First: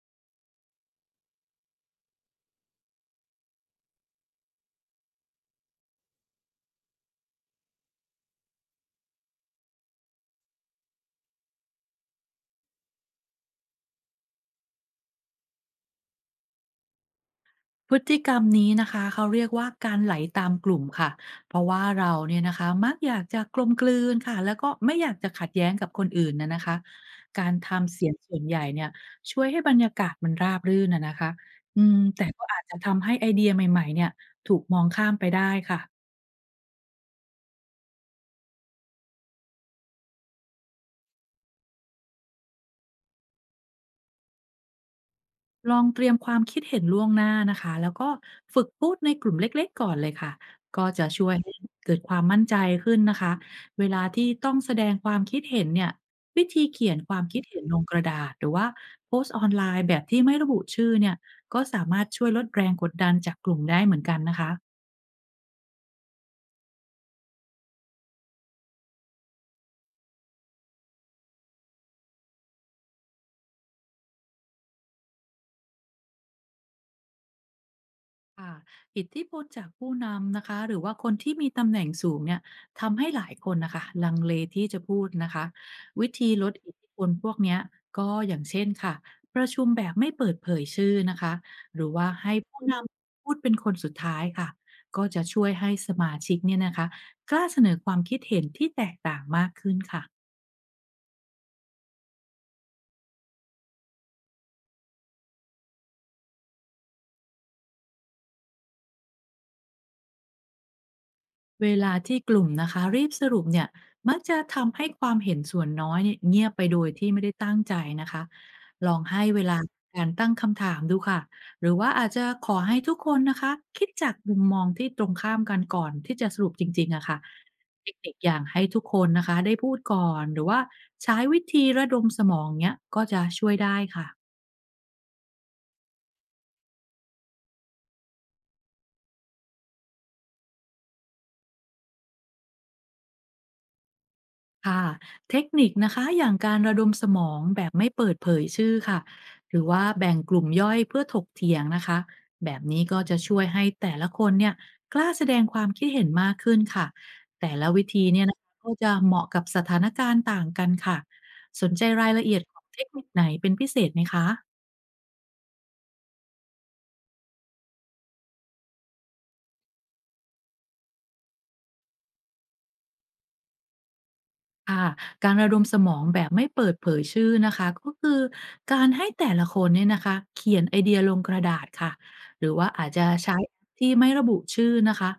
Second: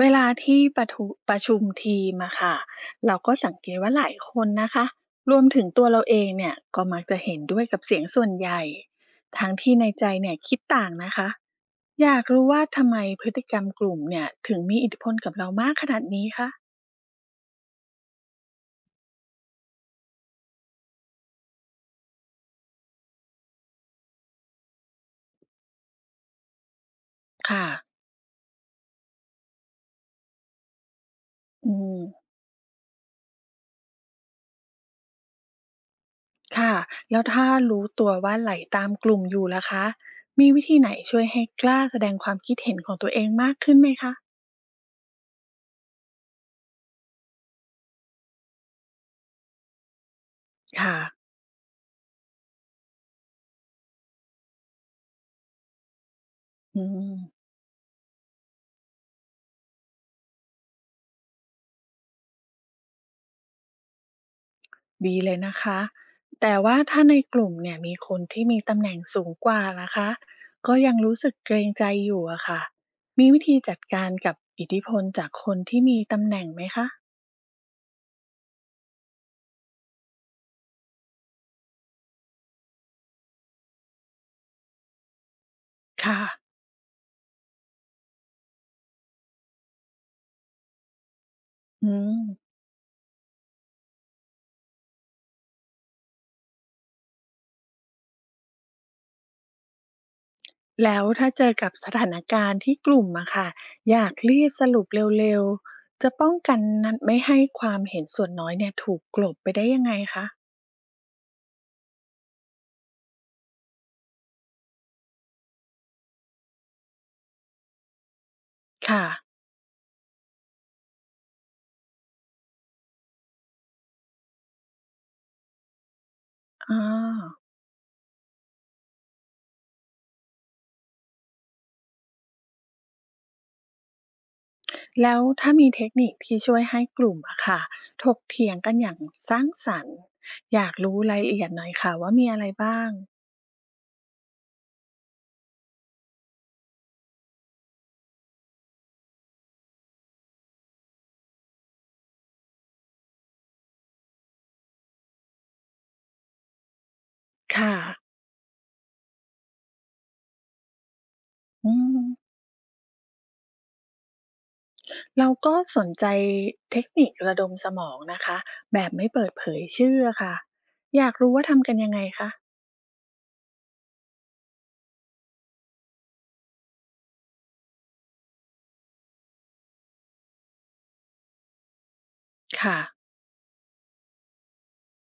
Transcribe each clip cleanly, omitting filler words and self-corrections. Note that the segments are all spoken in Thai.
เวลาที่ประชุมทีมอะค่ะเราก็สังเกตว่าหลายคนนะคะรวมถึงตัวเราเองเนี่ยก็มักจะเห็นด้วยกับเสียงส่วนใหญ่ทั้งที่ในใจเนี่ยคิดต่างนะคะอยากรู้ว่าทำไมพฤติกรรมกลุ่มเนี่ยถึงมีอิทธิพลกับเรามากขนาดนี้คะพฤติกรรมนี้นะคะเขาเรียกว่าการไหลตามกลุ่มค่ะเพราะว่าเราเนี่ยนะคะมักอยากจะกลมกลืนค่ะแล้วก็ไม่อยากจะขัดแย้งกับคนอื่นนะนะคะการค่ะทำเสียงส่วนใหญ่เนี่ยช่วยให้บรรยากาศมันราบรื่นนะนะคะอืมแต่ก็อาจจะทำให้ไอเดียใหม่ๆเนี่ยถูกมองข้ามไปได้ค่ะ ค่ะแล้วถ้ารู้ตัวว่าไหลตามกลุ่มอยู่ล่ะคะมีวิธีไหนช่วยให้กล้าแสดงความคิดเห็นของตัวเองมากขึ้นไหมคะลองเตรียมความคิดเห็นล่วงหน้านะคะแล้วก็ฝึกพูดในกลุ่มเล็กๆก่อนเลยค่ะก็ค่ะจะช่วยให้เกิดความมั่นใจขึ้นนะคะเวลาที่ต้องแสดงความคิดเห็นเนี่ยวิธีอืเขียนความคิดม เห็นลงกระดาษหรือว่าโพสต์ออนไลน์แบบที่ไม่ระบุชื่อเนี่ยก็สามารถช่วยลดแรงกดดันจากกลุ่มได้เหมือนกันนะคะ ดีเลยนะคะ แต่ว่าถ้าในกลุ่มเนี่ยมีคนที่มีตำแหน่งสูงกว่าล่ะคะ ก็ยังรู้สึกเกรงใจอยู่อะค่ะ มีวิธีจัดการกับอิทธิพลจากคนที่มีตำแหน่งไหมคะ ค่ะอิทธิพลจากผู้นำนะคะหรือว่าคนที่มีตำแหน่งสูงเนี่ยทำให้หลายคนนะคะลังเลที่จะพูดนะคะวิค่ะ ธีลดอิทธิพลพวกเนี้ยก็อย่างเช่นค่ะประชุมแบบไม่เปิดเผยชื่อนะคะหรือือว่าให้ม ผู้นำพูดเป็นคนสุดท้ายค่ะก็จะช่วยให้สมาชิกเนี่ยนะคะกล้าเสนอความคิดเห็นที่แตกต่างมากขึ้นค่ะ แล้วถ้าเจอกับสถานการณ์ที่กลุ่มอะค่ะอยากรีบสรุปเร็วๆ จะป้องกันนั้นไม่ให้ความเห็นส่วนน้อยเนี่ยถูกกลบไปได้ยังไงคะเวลาที่กลุ่มนะคะรีบสรุปเนี่ยมักจะทำให้ความเห็นส่วนน้อยเนี่ยเงียบไปโดยที่ไม่ได้ตั้งใจนะคะลองค่ะให้เวลาการตั้งคำถามดูค่ะหรือว่าอาจจะขอให้ทุกคนนะคะคิดจากมุมมองที่ตรงข้ามกันก่อนที่จะสรุปจอา ริงๆอะค่ะเทคนิคอย่างให้ทุกคนนะคะได้พูดก่อนหรือว่าใช้วิธีระดมสมองเนี้ยก็จะช่วยได้ค่ะ แล้วถ้ามีเทคนิคที่ช่วยให้กลุ่มอะค่ะถกเถียงกันอย่างสร้างสรรค์อยากรู้รายละเอียดหน่อยค่ะว่ามีอะไรบ้างค่ะเทคนิคนะคะอย่างการระดมสมองแบบไม่เปิดเผยชื่อค่ะหรือว่าแบ่งกลุ่มย่อยเพื่อถกเถียงนะคะแบบนี้ก็จะช่วยให้แต่ละคนเนี่ยกล้าแสดงความคิดเห็นมากขึ้นค่ะแต่ละค่ะวิธีเนี่ยนะคะก็จะเหมาะกับสถานการณ์ต่างกันค่ะสอืนใจรายละเอีมยดของเทคนิคไหนเป็นพิเศษไหมคะ เราก็สนใจเทคนิคระดมสมองนะคะแบบไม่เปิดเผยชื่อค่ะอยากรู้ว่าทำกันยังไงคะค่ะการระดมสมองแบบไม่เปิดเผยชื่อนะคะก็คือการให้แต่ละคนเนี่ยนะคะเขียนไอเดียลงกระดาษค่ะหรือว่าค่ะอาจจะใช้ที่ไม่ระบุชื่อนะคะ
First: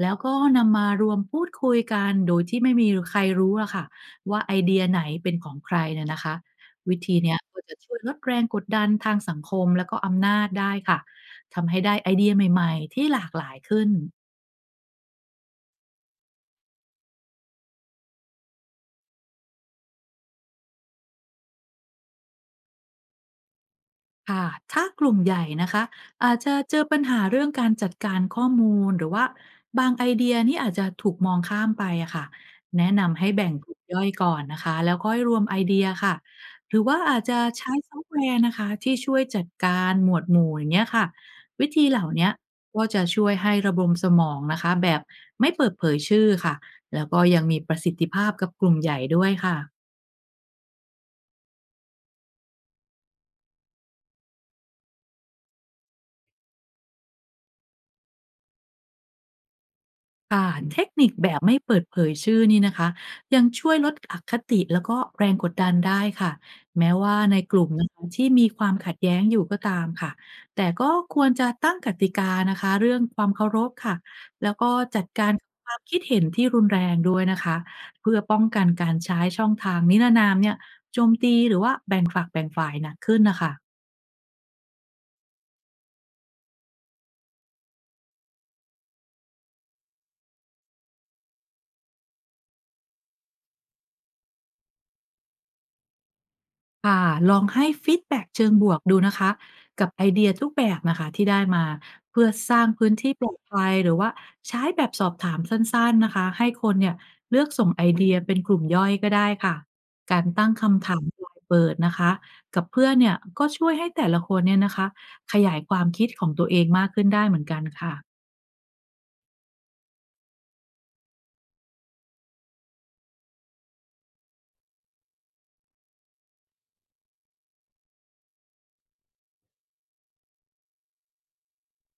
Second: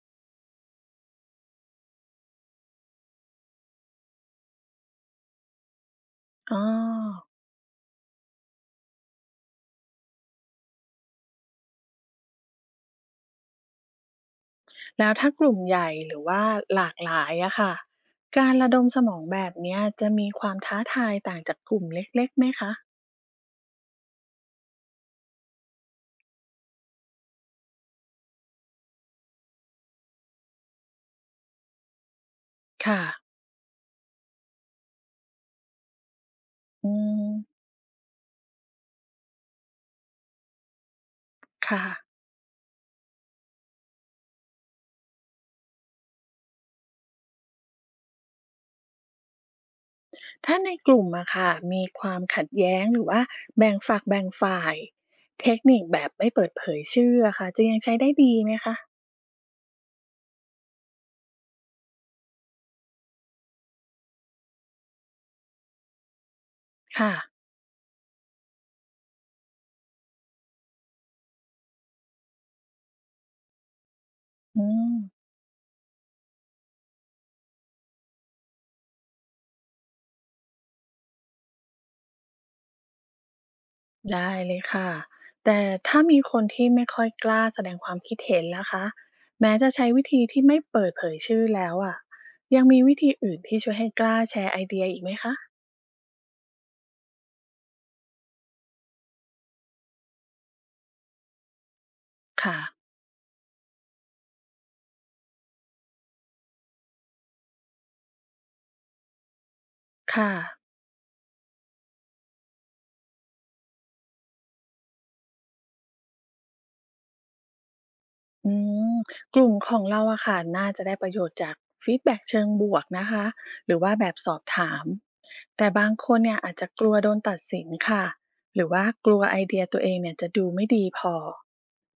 แล้วก็นำมารวมพูดคุยกันโดยที่ไม่มีใครรู้อะค่ะว่าไอเดียไหนเป็นของใครเนี่ยนะคะอ๋วิธีอเนี้ยก็จะช่วยลดแรงกดดันทางสังคมแล้วก็อำนาจได้ค่ะทำให้ได้ไอเดียใหม่ๆที่หลากหลายขึ้น แล้วถ้ากลุ่มใหญ่หรือว่าหลากหลายอะค่ะการระดมสมองแบบเนี้ยจะมีความท้าทายต่างจากกลุ่มเล็กๆไหมคะค่ะถ้ากลุ่มใหญ่นะคะอาจจะเจอปัญหาเรื่องการจัดการข้อมูล หรือว่าบางไอเดียนี่อาจจะถูกมองข้ามไปอะค่ะแนะค่ะนำให้แบ่งกลุ่มย่อยก่อนนะคะแล้วค่อยรวมไอเดียค่ะหรืออืว่าอาจมจะใช้ซอฟต์แวร์นะคะที่ช่วยจัดการหมวดหมู่อย่างเงี้ยค่ะวิค่ะ ธีเหล่าเนี้ยก็จะช่วยให้ระบบสมองนะคะแบบไม่เปิดเผยชื่อค่ะแล้วก็ยังมีประสิทธิภาพกับกลุ่มใหญ่ด้วยค่ะ ถ้าในกลุ่มอะค่ะมีความขัดแย้งหรือว่าแบ่งฝักแบ่งฝ่ายเทคนิคแบบไม่เปิดเผยชื่ออะค่ะจะยังใช้ได้ดีไหมคะค่ะเทคนิคแบบไม่เปิดเผยชื่อนี่นะคะยังช่วยลดอคติแล้วก็แรงกดดันได้ค่ะแม้ค่ะว่าในกลุ่มนะคะที่มีความขัดแย้งอยู่ก็ตามค่ะแต่ก็ควรจะตั้งกติกานะคะเรื่องความเคารพค่ะแล้วอืก็มจัดการความคิดเห็นที่รุนแรงด้วยนะคะเพื่อป้องกันการใช้ช่องทางนิรนามเนี่ยโจมตีหรือว่าแบ่งฝักแบ่งฝ่ายหนักขึ้นนะคะ ได้เลยค่ะแต่ถ้ามีคนที่ไม่ค่อยกล้าแสดงความคิดเห็นล่ะคะแม้จะใช้วิธีที่ไม่เปิดเผยชื่อแล้วอะยังมีวิธีอื่นที่ช่วยให้กล้าแชร์ไอเดียอีกไหมคะค่ะลองให้ฟีดแบ็กเชิงบวกดูนะคะกับไอเดียทุกแบบนะคะที่ได้มาเพื่อสค่ะร้างพื้นที่ปลอดภัยหรือว่าใช้แบบสอบถามสั้นๆนะคะให้คนเนี่ยเลือกส่งไอเดียเป็นกลุ่มย่อยก็ได้ค่ะการค่ะ ตั้งคำถามปลายเปิดนะคะกับเพื่อนเนี่ยก็ช่วยให้แต่ละคนเนี่ยนะคะขยายความคิดของตัวเองมากขึ้นได้เหมือนกันค่ะ อืมกลุ่มของเราอะค่ะน่าจะได้ประโยชน์จากฟีดแบ็กเชิงบวกนะคะหรือว่าแบบสอบถามแต่บางคนเนี่ยอาจจะกลัวโดนตัดสินค่ะหรือว่ากลัวไอเดียตัวเองเนี่ยจะดูไม่ดีพอ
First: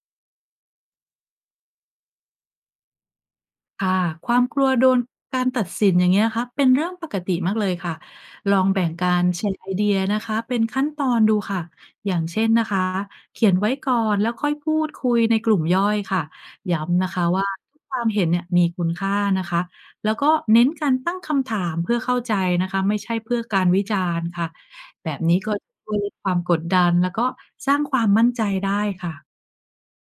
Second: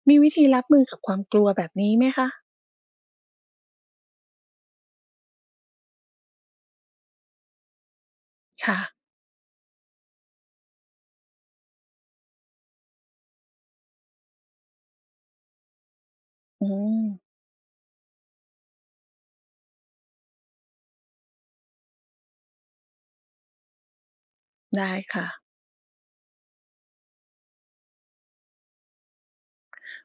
มีวิธีรับมือกับความกลัวแบบนี้ไหมคะค่ะความกลัวโดนการตัดสินอย่างเงี้ยครับเป็นเรื่องปกติมากเลยค่ะลองค่ะแบ่งการแชร์ไอเดียนะคะเป็นขั้นตอนดูค่ะอย่างเช่นนะคะเขียนไว้ก่อนแล้วค่อยพูดคุยในกลุ่มย่อยค่ะอืมย้ำนะคะว่าทุกความเห็นเนี่ยมีคุณค่านะคะแล้วก็เน้นการตั้งคำถามเพื่อเข้าใจนะคะไม่ใช่เพื่อการวิจารณ์ค่ะได้แบบค่ะนี้ก็จะช่วยลดความกดดันแล้วก็สร้างความมั่นใจได้ค่ะ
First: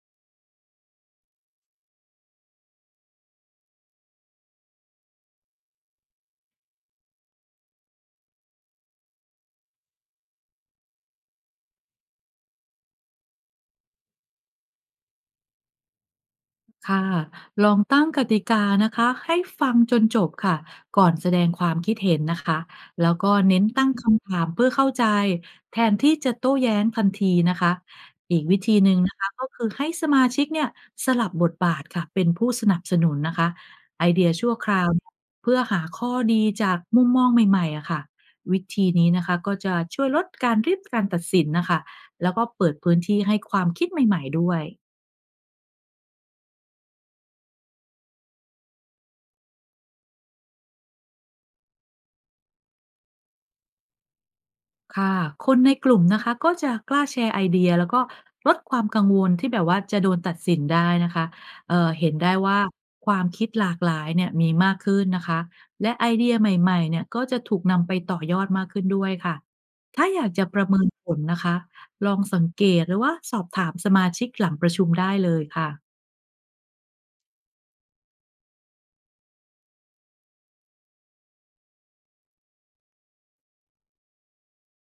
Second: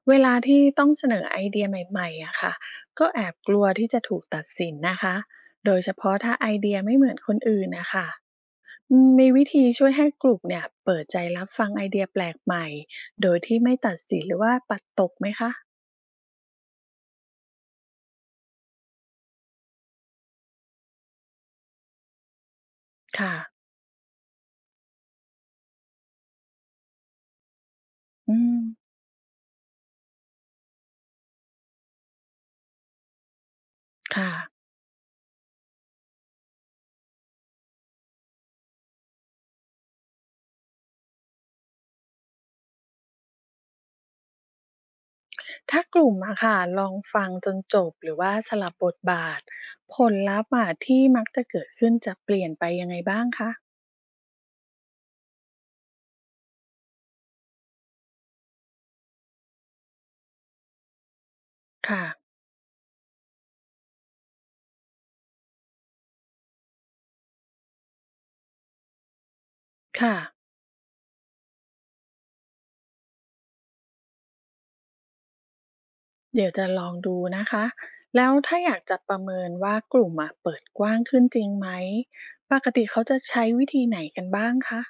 เวลาที่ต้องเสนอไอเดียใหม่ๆอะค่ะก็แอบกลัวที่จะถูกตัดสินนะคะโดยเฉพาะถ้าไอเดียไม่เหมือนคนอื่นนะคะ อืมมีวิธีช่วยให้กลุ่มเนี่ยเปิดใจรับฟังไอเดียแปลกใหม่โดยที่ไม่ตัดสินหรือว่าปัดตกไหมคะค่ะ ลองตั้งกติกานะคะ ให้ฟังจนจบค่ะ ก่อนแสดงความคิดเห็นนะคะ แล้วก็ค่ะเน้นตั้งคำถามเพื่อเข้าใจแทนที่จะโต้แย้งทันทีนะคะ อือีกวิมธีหนึ่งนะคะก็คือให้สมาชิกเนี่ยสลับบทบาทค่ะเป็นผู้สนับสนุนนะคะไอเดียค่ะชั่วคราวเนี่ยเพื่อหาข้อดีจากมุมมองใหม่ๆอะค่ะวิธีนี้นะคะก็จะช่วยลดการรีบการตัดสินนะคะแล้วก็เปิดพื้นที่ให้ความคิดใหม่ๆด้วย ถ้ากลุ่มอะค่ะลองฟังจนจบหรือว่าสลับบทบาทผลลัพธ์อะที่มักจะเกิดขึ้นจะเปลี่ยนไปยังไงบ้างคะค่ะ คนในกลุ่มนะคะก็จะกล้าแชร์ไอเดียแล้วก็ลดความกังวลที่แบบว่าจะโดนตัดสินได้นะคะค่ะเห็นได้ว่าความคิดหลากหลายเนี่ยมีมากขึ้นนะคะ และไอเดียใหม่ๆเนี่ยก็จะถูกนำไปต่อยอดมากขึ้นด้วยค่ะถ้าค่ะอยากจะประเมินผลนะคะ ลองสังเกตหรือว่าสอบถามสมาชิกหลังประชุมได้เลยค่ะ เดี๋ยวจะลองดูนะคะแล้วถ้าอยากจะประเมินว่ากลุ่มอะเปิดกว้างขึ้นจริงไหมปกติเขาจะใช้วิธีไหนกันบ้างคะ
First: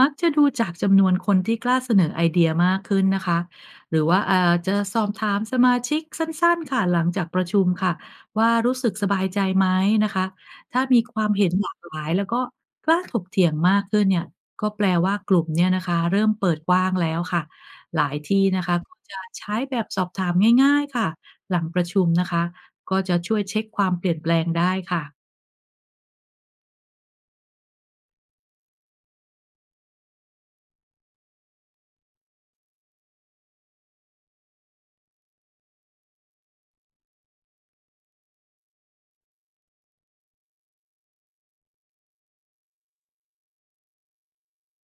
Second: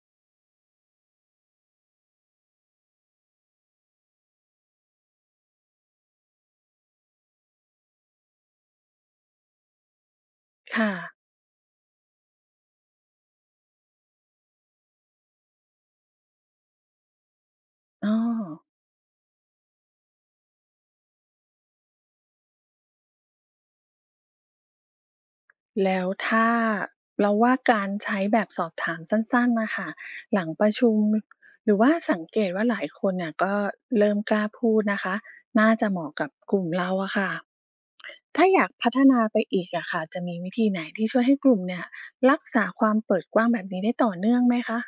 มักจะดูจากจำนวนคนที่กล้าเสนอไอเดียมากขึ้นนะคะหรือว่าอาจจะสอบถามสมาชิกสั้นๆค่ะหลังจากประชุมค่ะว่ารู้สึกสบายใจไหมนะคะถ้าค่ะมีความเห็นหลากหลายแล้วก็กล้าถกเถียงมากขึ้นเนี่ยก็แปลว่ากลุ่มเนี่ยนะคะเริ่มเปิดกว้างแล้วค่ะหอ๋อ ลายที่นะคะก็จะใช้แบบสอบถามง่ายๆค่ะหลังประชุมนะคะก็จะช่วยเช็คความเปลี่ยนแปลงได้ค่ะ แล้วถ้าเราว่าการใช้แบบสอบถามสั้นๆน่ะค่ะหลังประชุมหรือว่าสังเกตว่าหลายคนเนี่ยก็เริ่มกล้าพูดนะคะน่าจะเหมาะกับกลุ่มเราอะค่ะถ้าอยากพัฒนาไปอีกอะค่ะจะมีวิธีไหนที่ช่วยให้กลุ่มเนี่ยรักษาความเปิดกว้างแบบนี้ได้ต่อเนื่องไหมคะ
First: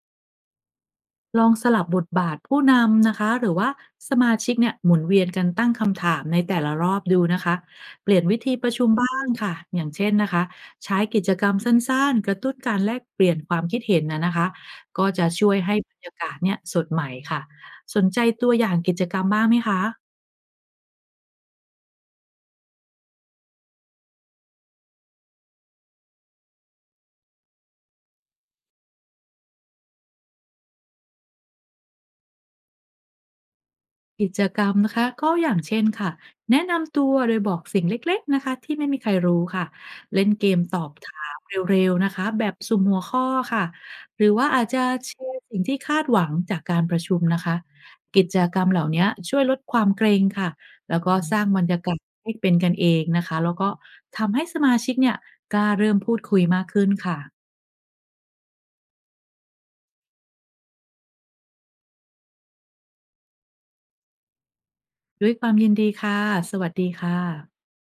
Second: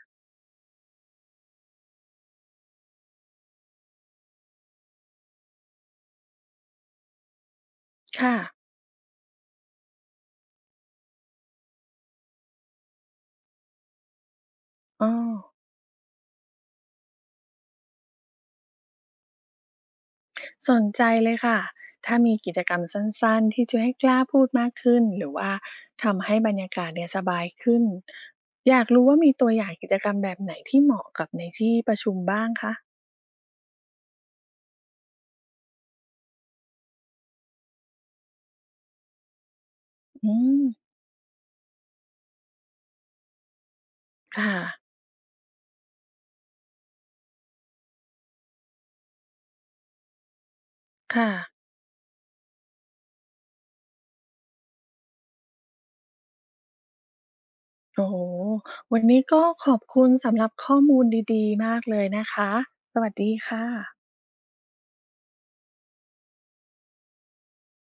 ลองสลับบทบาทผู้นำนะคะหรือว่าสมาชิกเนี่ยหมุนเวียนกันตั้งคำถามในแต่ละรอบดูนะคะเปลี่ยนค่ะวิธีประชุมบ้างค่ะอย่างเช่นนะคะใช้กิจกรรมสั้นๆกระตุ้นการแลกเปลี่ยนความคิดเห็นนะคะก็อ้อ จะช่วยให้บรรยากาศเนี่ยสดใหม่ค่ะสนใจตัวอย่างกิจกรรมบ้างไหมคะ สนใจเลยค่ะ ถ้ามีกิจกรรมสั้นๆ ที่ช่วยให้กล้าพูดมากขึ้น หรือว่าทำให้บรรยากาศเนี่ยสบายขึ้น อยากรู้ว่ามีตัวอย่างกิจกรรมแบบไหนที่เหมาะกับในที่ประชุมบ้างคะกิจกรรมนะคะก็อย่างเช่นค่ะแนะนำตัวโดยบอกสิ่งเล็กๆนะคะที่ไม่มีใครรู้ค่ะเล่นอืเกมม ตอบถามเร็วๆนะคะแบบสุ่มหัวข้อค่ะหรือว่าค่ะ อาจจะแชร์สิ่งที่คาดหวังจากการประชุมนะคะกิจกรรมเหล่านี้ช่วยลดความเกรงค่ะแล้วก็ค่ะ สร้างบรรยากาศให้เป็นกันเองนะคะแล้วก็ทำให้สมาชิกเนี่ยกล้าเริ่มพูดคุยมากขึ้นค่ะโอ้โฮวันนี้ก็ขอบคุณสำหรับข้อมูลดีๆ มากเลยนะคะ สวัสดีค่ะด้วยความยินดีค่ะสวัสดีค่ะ